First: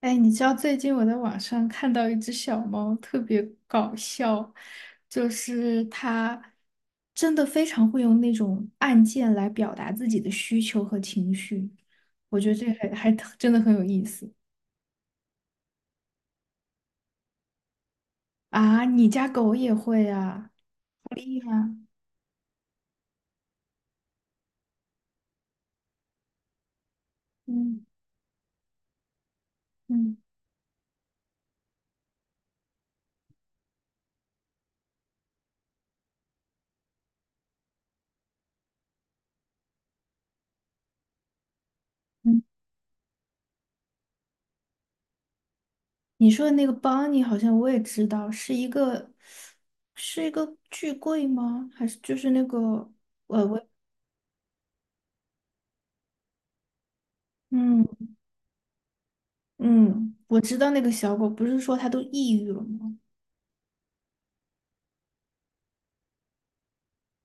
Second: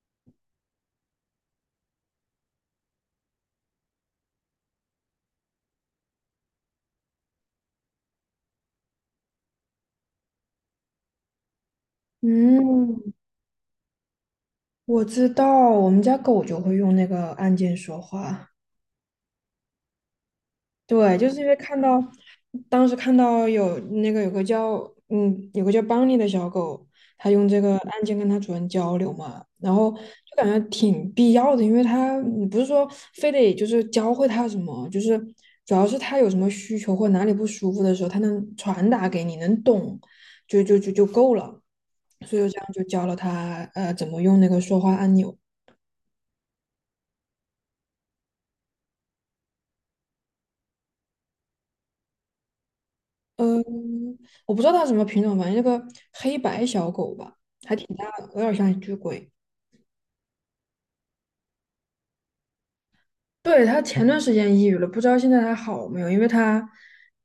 哎，你知道最近我在网上看到一只小猫，特别搞笑，就是它真的非常会用那种按键来表达自己的需求和情绪，我觉得这还嗯，还真的很有意思我知道，我们家狗就会用那个按键说话。啊！你家狗也会啊？对，就是因为看到，当时看到有那个有个叫嗯有个叫邦尼的小狗，它用这个嗯按键跟它主人交流嘛，然后嗯就感觉挺必要的，因为它你不是说非得就是教会它什么，就是主要是它有什么需求或哪里不舒服的时候，它能传达给你，能懂，就够了。所嗯，以我这样就教了它怎么用那个说话按钮。你说的那个邦尼好像我也知道，是一个巨贵吗？还是就是那个嗯，我不知道它什么品种，反正那个黑白小狗吧，嗯有点像一只鬼。嗯，我知道那个小狗，不是说它都抑郁了吗？对，它前段时间抑郁了，不知道现在还好没有，因为它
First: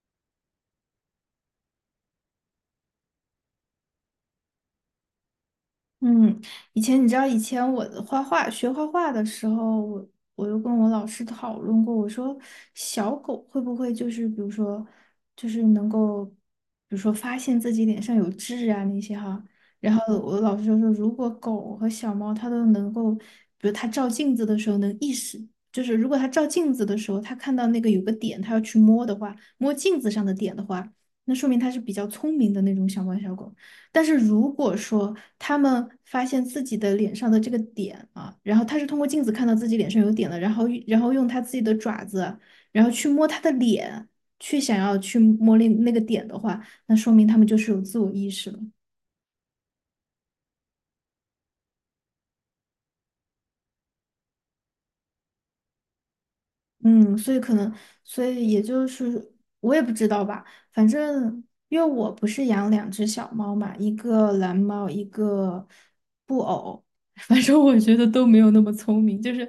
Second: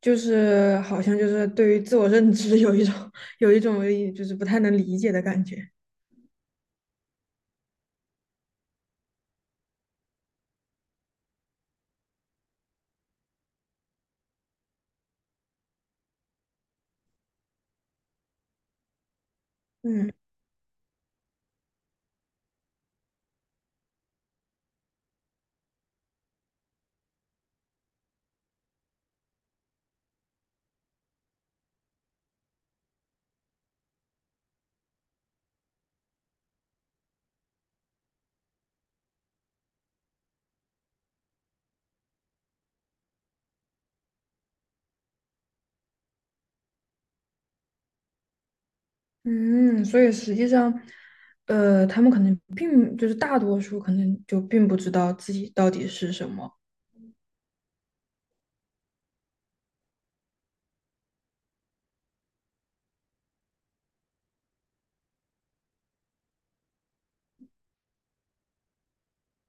就是好像就是对于自我认知 有一种 有一种就是不太能理解的感觉。嗯，以前你知道，以前我画画学画画的时候，我我又跟我老师讨论过，我说小狗会不会就是比如说就是能够，比如说发现自己脸上有痣啊那些哈，然嗯后我老师就说，如果狗和小猫它都能够，比如它照镜子的时候能意识，就是如果它照镜子的时候，它看到那个有个点，它要去摸的话，摸镜子上的点的话，那说明它是比较聪明的那种小猫小狗。但是如果说他们发现自己的脸上的这个点啊，然后他是通过镜子看到自己脸上有点的，然后用他自己的爪子，然后去摸他的脸，去想要去摸那个点的话，那说明他们就是有自我意识了。嗯，所以实际上，他们可能并就是大多数可能就并不知道自己到底是什么。嗯，所以可能，所以也就是我也不知道吧，反正因为我不是养两只小猫嘛，1个蓝猫，一个布偶，反正我觉得都没有那么聪明，就是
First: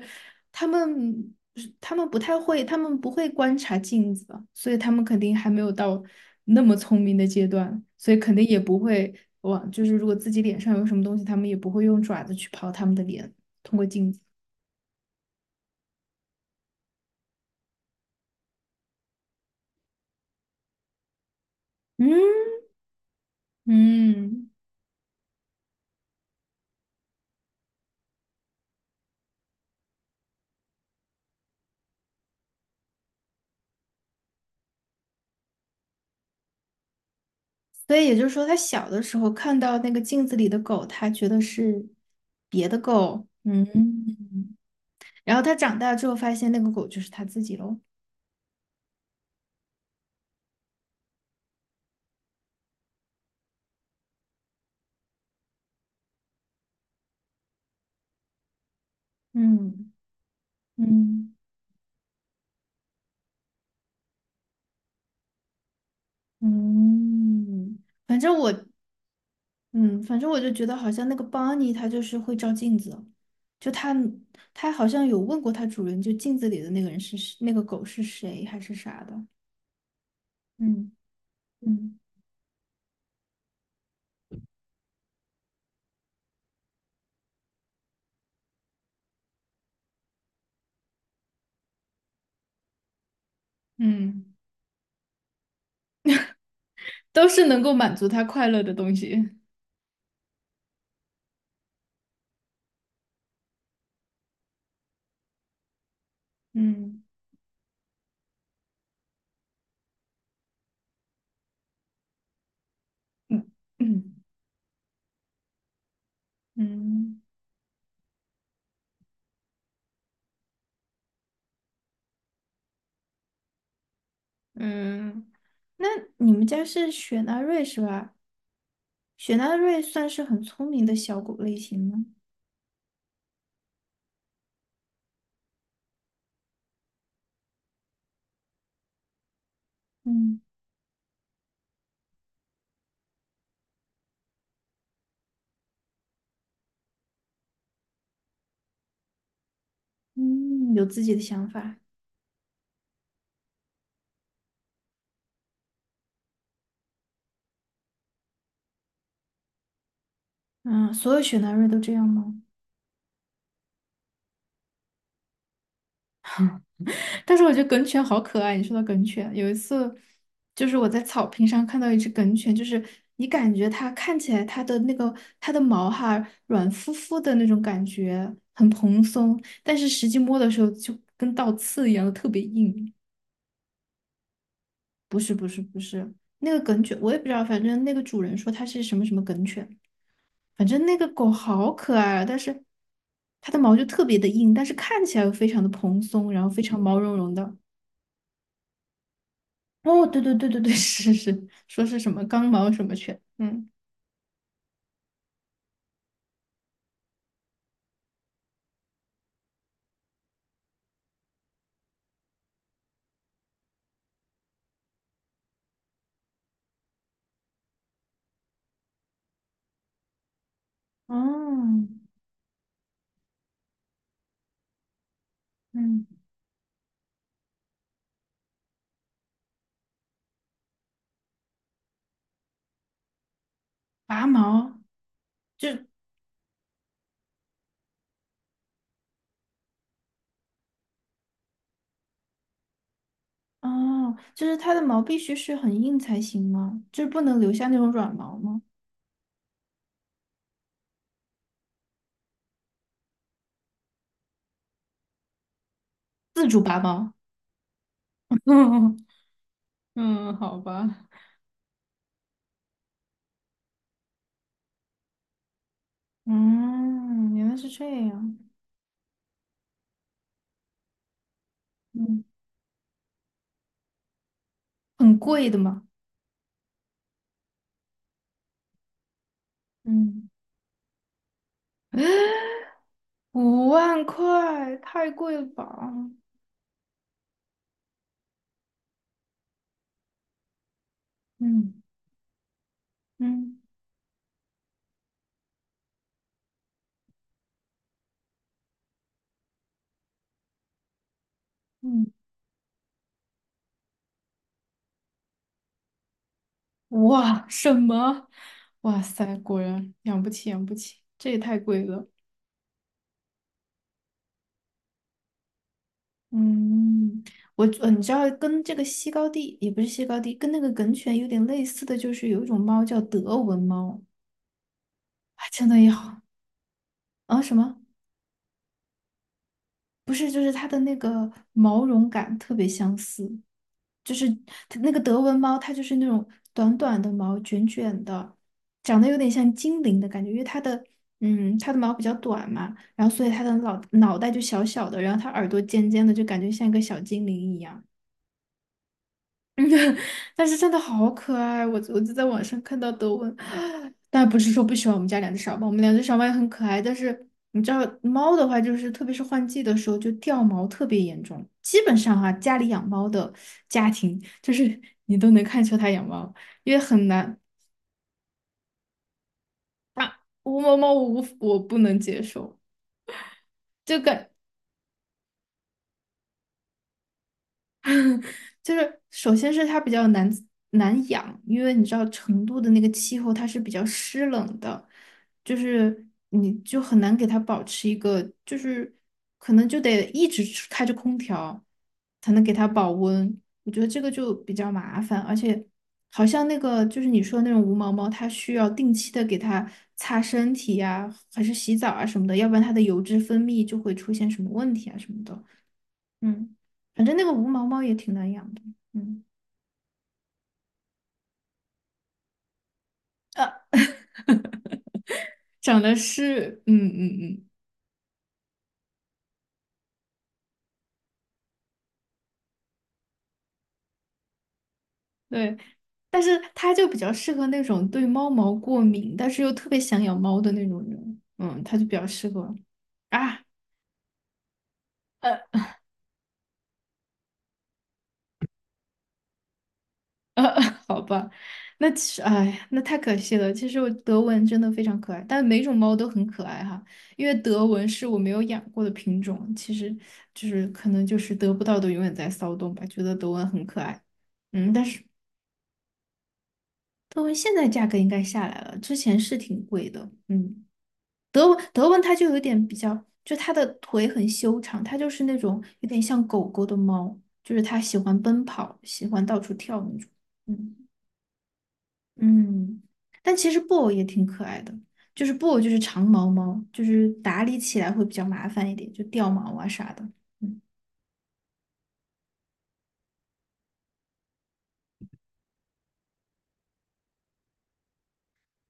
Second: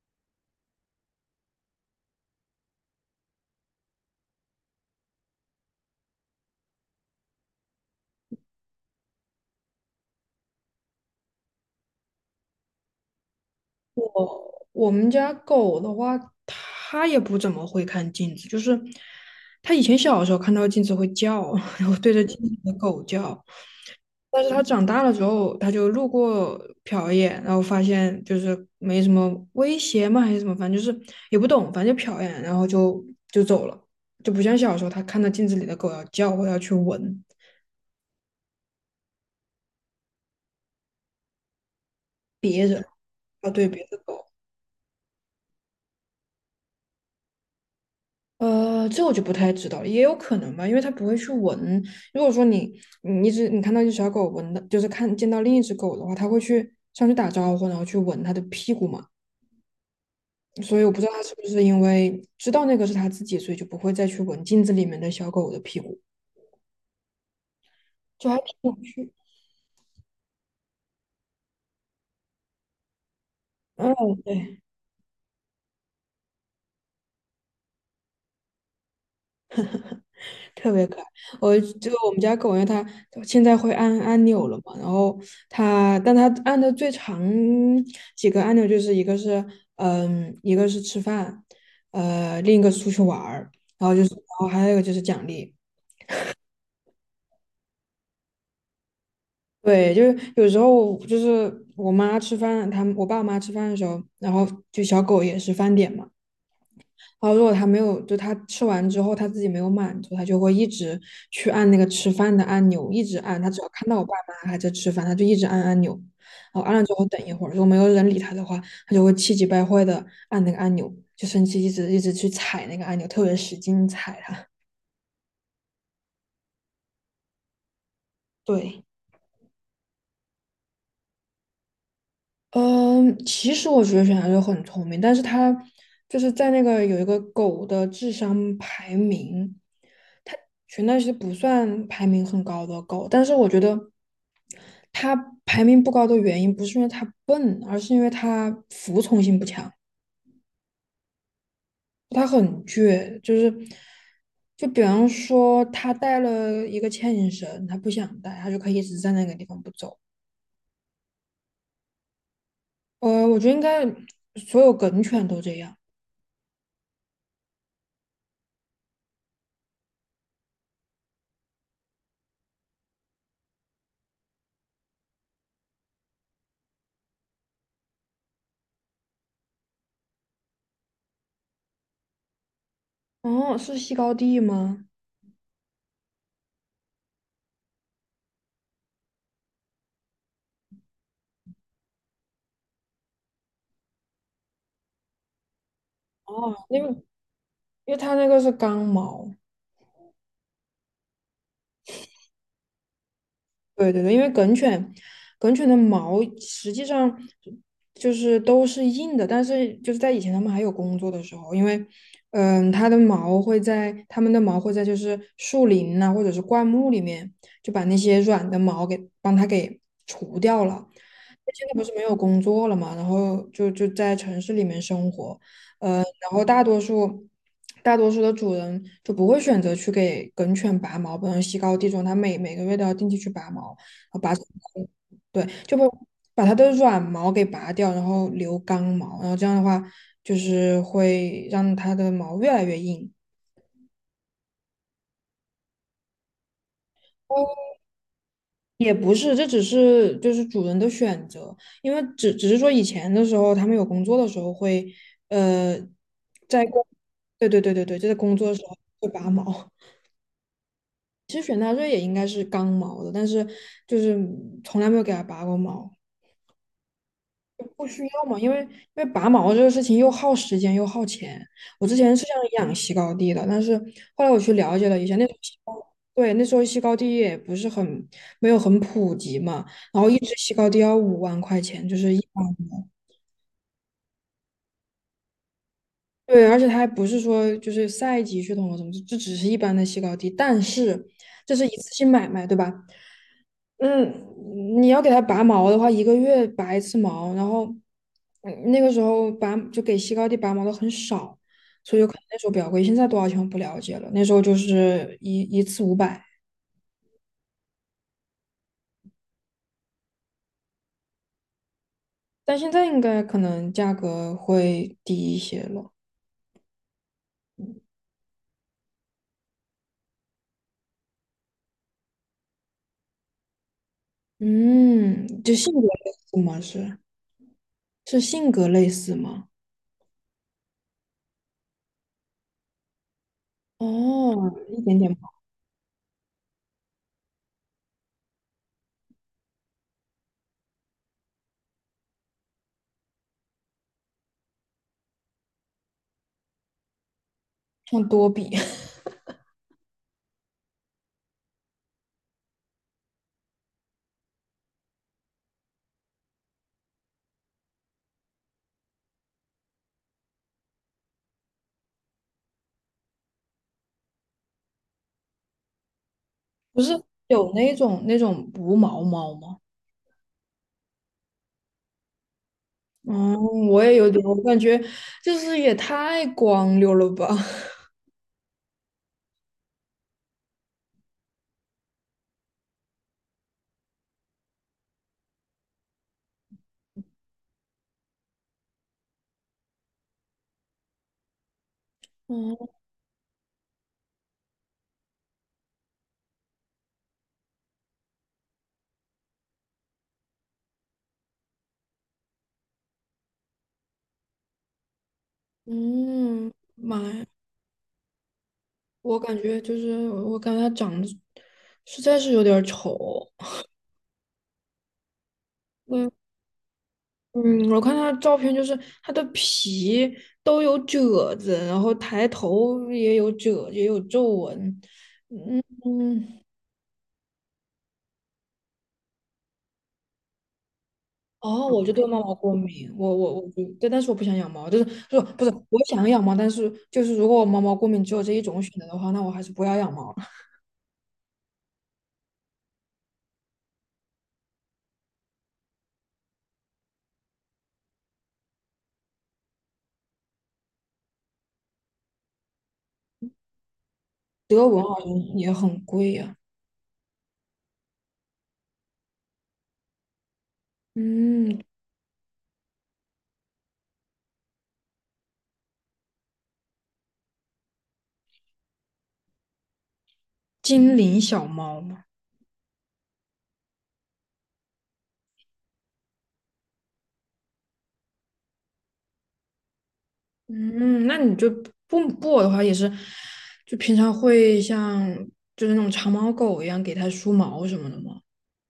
他们他们不太会，他们不会观察镜子，所以他们肯定还没有到那么聪明的阶段，所以肯定也不会往，就是如果自己脸上有什么东西，他们也不会用爪子去刨他们的脸，通过镜子。我们家狗的话，它也不怎么会看镜子，就是它以前小的时候看到镜子会叫，然后对着镜嗯子的狗叫，但嗯。是它长大了之后，它就路过瞟一眼，然后发现就是没什么威胁嘛，还是什么，反正就是也不懂，反正就瞟一眼，然后就走了，就不像小时候它看到镜子里的狗要叫或要去闻，所以也就是说，他小的时候看到那个镜子里的狗，他觉得是别的狗，要嗯，对别的狗。然后他长大之后发现那个狗就是他自己喽，这我就不太知道了，也有可能吧，因为它不会去闻。如果说你看到一只小狗闻的，就是看见到另一只狗的话，它会去上去打招呼，然后去闻它的屁股嘛。嗯所以我不知道它是嗯不是因为知道那个是它自己，所以就不会再去闻镜子里面的小狗的屁股，嗯，反就正还我，挺有趣。嗯，反正我就觉得好像那个邦尼他就是会照镜子，就他嗯，对。他好像有问过他主人，就镜子里的那个人是谁那个狗是谁还是啥的，特别嗯可爱。嗯我们家狗，因为它现在会按按钮了嘛，然后它，但它按的最长几个按钮就是一个是吃饭，另一个是出去玩儿，然嗯，后还有一个就是奖励。都是能够满足他快乐的东西，对，就是有时候就是我妈吃饭，他们我爸妈吃饭的时候，然后就小狗也是饭点嘛。嗯然后如果他没有，就他吃完之后他自己没有满足，他就会一直去按那个吃饭的按钮，一直按。嗯他只要看到我爸嗯。妈还在吃饭，他就一直按按钮。然后按了之后嗯等一会儿，如果没有人理他的话，他就会气急败坏的按那个按钮，就生气，一直一直去踩那个按钮，特别使劲踩它。嗯，那你们家是雪纳瑞是吧？对。雪纳瑞算是很聪明的小狗类型吗？嗯，其实我觉得小孩就很聪明，但是它就是在那个有一个狗的智商排名，它嗯全那些不算排名很高的狗，但是我觉得它排名不高的原因不是因为它笨，而是因为它服从性不强，嗯，有自己的想法。它很倔，就是就比方说它带了一个牵引绳，它不想带，它就可以一直在那个地方不走。嗯，所有雪纳瑞都这样吗？我觉得应该所有梗犬都这样。但是我觉得梗犬好可爱。你说到梗犬，有一次就是我在草坪上看到1只梗犬，就是你感觉它看起来它的那个它的毛哈软乎乎的那种感觉，很蓬松，但是实际摸的时候就跟倒刺一样的特别硬。哦，是西高地吗？那个梗犬，我也不知道，反正那个主人说它是什么什么梗犬，反正那个狗好可爱啊，但是它的毛就特别的硬，但是看起来又非常的蓬松，然后哦，非常因为毛茸茸的。因为它那个是刚毛，哦，对对对对对，是是，说是什么刚毛什么犬，嗯，对对对，因为梗犬，梗犬的毛实际上就是都是硬的，但是就是在以前他们还有工作的时候，因为它们的毛会在就是树林呐、或者是灌木里面，就把那些软的毛给帮它给除掉了，现在哦，不是没有工作了嘛，然后就在城市里面生活，嗯，然后大多数的主人就不会选择去给梗犬拔毛，不能西高地重，它每个月都要定期去拔毛，然后拔毛对，就就把它的软毛给拔掉，然后留刚毛，然后这样的话就是会让它的毛越来越硬。哦，就是它的毛必须是很硬才行吗？就是不能留下那种软毛吗？也不是，这只是就是主人的选择，因为只是说以前的时候，他们有工作的时候会，呃，自主在拔工，毛。对对对对对，就在工作的时候 会拔毛。嗯，好吧。其实雪纳瑞也应该是刚毛的，但是就是从来没有给它拔过毛。嗯，原来是不这需要样。嘛，因为拔毛这个事情又耗时间又耗钱。我之前嗯。是想养西高地的，但是后来我去了解了一下，很那时候贵的西高嘛，对，那时候西高地也不是很没有很普及嘛，然后一嗯 只西高地要5万块钱，就是一般 的。5万块太贵了吧？对，而且它还不是说就是赛级血统或什么，这只是一般的西高地，但是这是一嗯次性买卖，对吧？嗯嗯，你要给它拔毛的话，一个月拔一次毛，然后嗯那个时候拔就给西高地拔毛的很少，所以就嗯，可能那时候比较贵。现在多少钱我不了解了，那时候就是一次500，哇，什么？哇塞，果然养不起，养不起，这也太贵了。但现在应该可能价格会低一些了。嗯，我你知道跟这个西高地也不是西高地，跟那个梗犬有点类似的就是有1种猫叫德文猫，嗯，啊，就真性的格也类好似吗？是啊什么？是性格类似吗？不是，就是它的那个毛绒感特别相似。就是哦，它一那点个点德文猫，它就是那种短短的毛，卷卷的，长得有点像精灵的感觉，因为它的它的毛比较短嘛，然后所以它的脑袋就小小的，然后它耳朵尖尖的，就感觉像1个小精灵一样。像多比，但是真的好可爱，我我就在网上看到德文，但不是说不喜欢我们家两只小猫，我们两只小猫也很可爱，但是你知道猫的话，就是特别是换季的时候就掉毛特别严重，基本上哈、家里养猫的家庭，就是 你都能看出它养猫，因 为不是很难，有那种无毛猫吗？无毛猫我不能接受，哦，我也就有点，感我感觉就是也太光溜了吧。就是首先是它比较难养，因为你知道成都的那个气候它是比较湿冷的，就是你就很难给它保持一个，就是可能就得一直开着空调才能给它哦，保温，我觉得这个就比较麻烦，而且好像那个就是你说的那种无毛猫，它需要定期的给它擦身体呀、还是洗澡啊什么的，要不然它的油脂分泌就会出现什么问题啊什么的。嗯，嗯，妈反正那呀，个无毛猫也挺难养的。我嗯，感觉他长得实在是有点儿丑。呃，长得嗯是，嗯嗯嗯，嗯，我看他照片，就是他的皮都有褶子，然后抬头也有褶，也有皱纹。对，但是嗯，它就比较适合那种对猫毛过敏，但是又特别想养猫的那种人。嗯，哦，它就我比就对较猫适毛过合敏，我我啊，我就对，但是我不想养猫，就是呃不是我想养猫，但是就是如果我猫毛过敏只有这一种选择的话，那我还是不要养猫。呃，好吧，那其实，哎呀那太可惜了。其实我德文真的非常可爱，但每种猫都很可爱哈。因为德文是我没有养过的品种，其实就是可能就是得不到的永远在骚动吧，觉得德文很可爱。德嗯，文但好是像也很贵呀、德文现在价格应该下来了，之前是挺贵的。嗯，德嗯，文德文它就有点比较，就它的腿很修长，它就是那种有点像狗狗的猫，就是它喜欢奔跑，喜欢到处跳那种。嗯精灵小猫嘛，嗯，但其实布偶也挺可爱的，就是布偶就是长毛猫，就是打理起来会比较麻烦一点，就掉毛啊啥的。嗯嗯，那你就不布偶的话也是，就平常会像就是那种长毛狗一样给它梳毛什么的嘛，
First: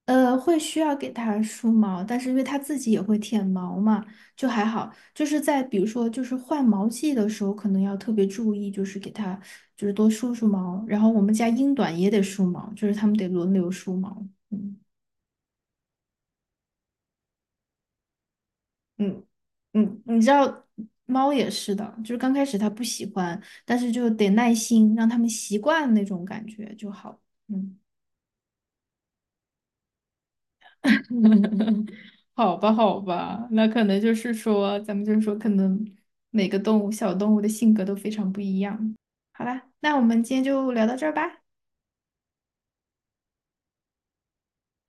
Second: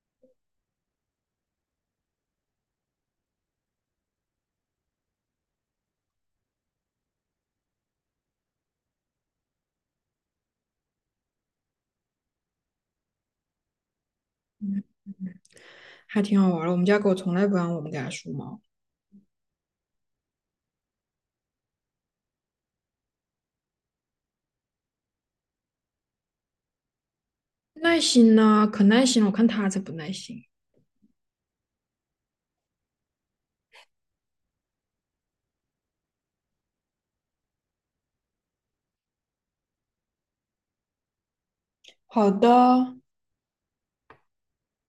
呃，会需要给它梳毛，但是因为它自己也会舔毛嘛，就还好。就是在比如说，就是换毛季的时候，可能要特别注意，就是给它就是多梳梳毛。然后我们家英短也得梳毛，就是它们得轮流梳毛。嗯还挺好玩儿的。我们家狗从来不让我们给它梳毛，嗯嗯，你知道猫也是的，就是刚开始它不喜欢，但是就得耐心让它们习惯那种感觉就好。嗯。耐心呢，可耐心了，我看它才不耐心。好吧，好吧，那可能就是说，咱们就是说，可能每个动物、小动物的性格都非常不一样。好啦，那我们今天就聊到这儿吧。好的。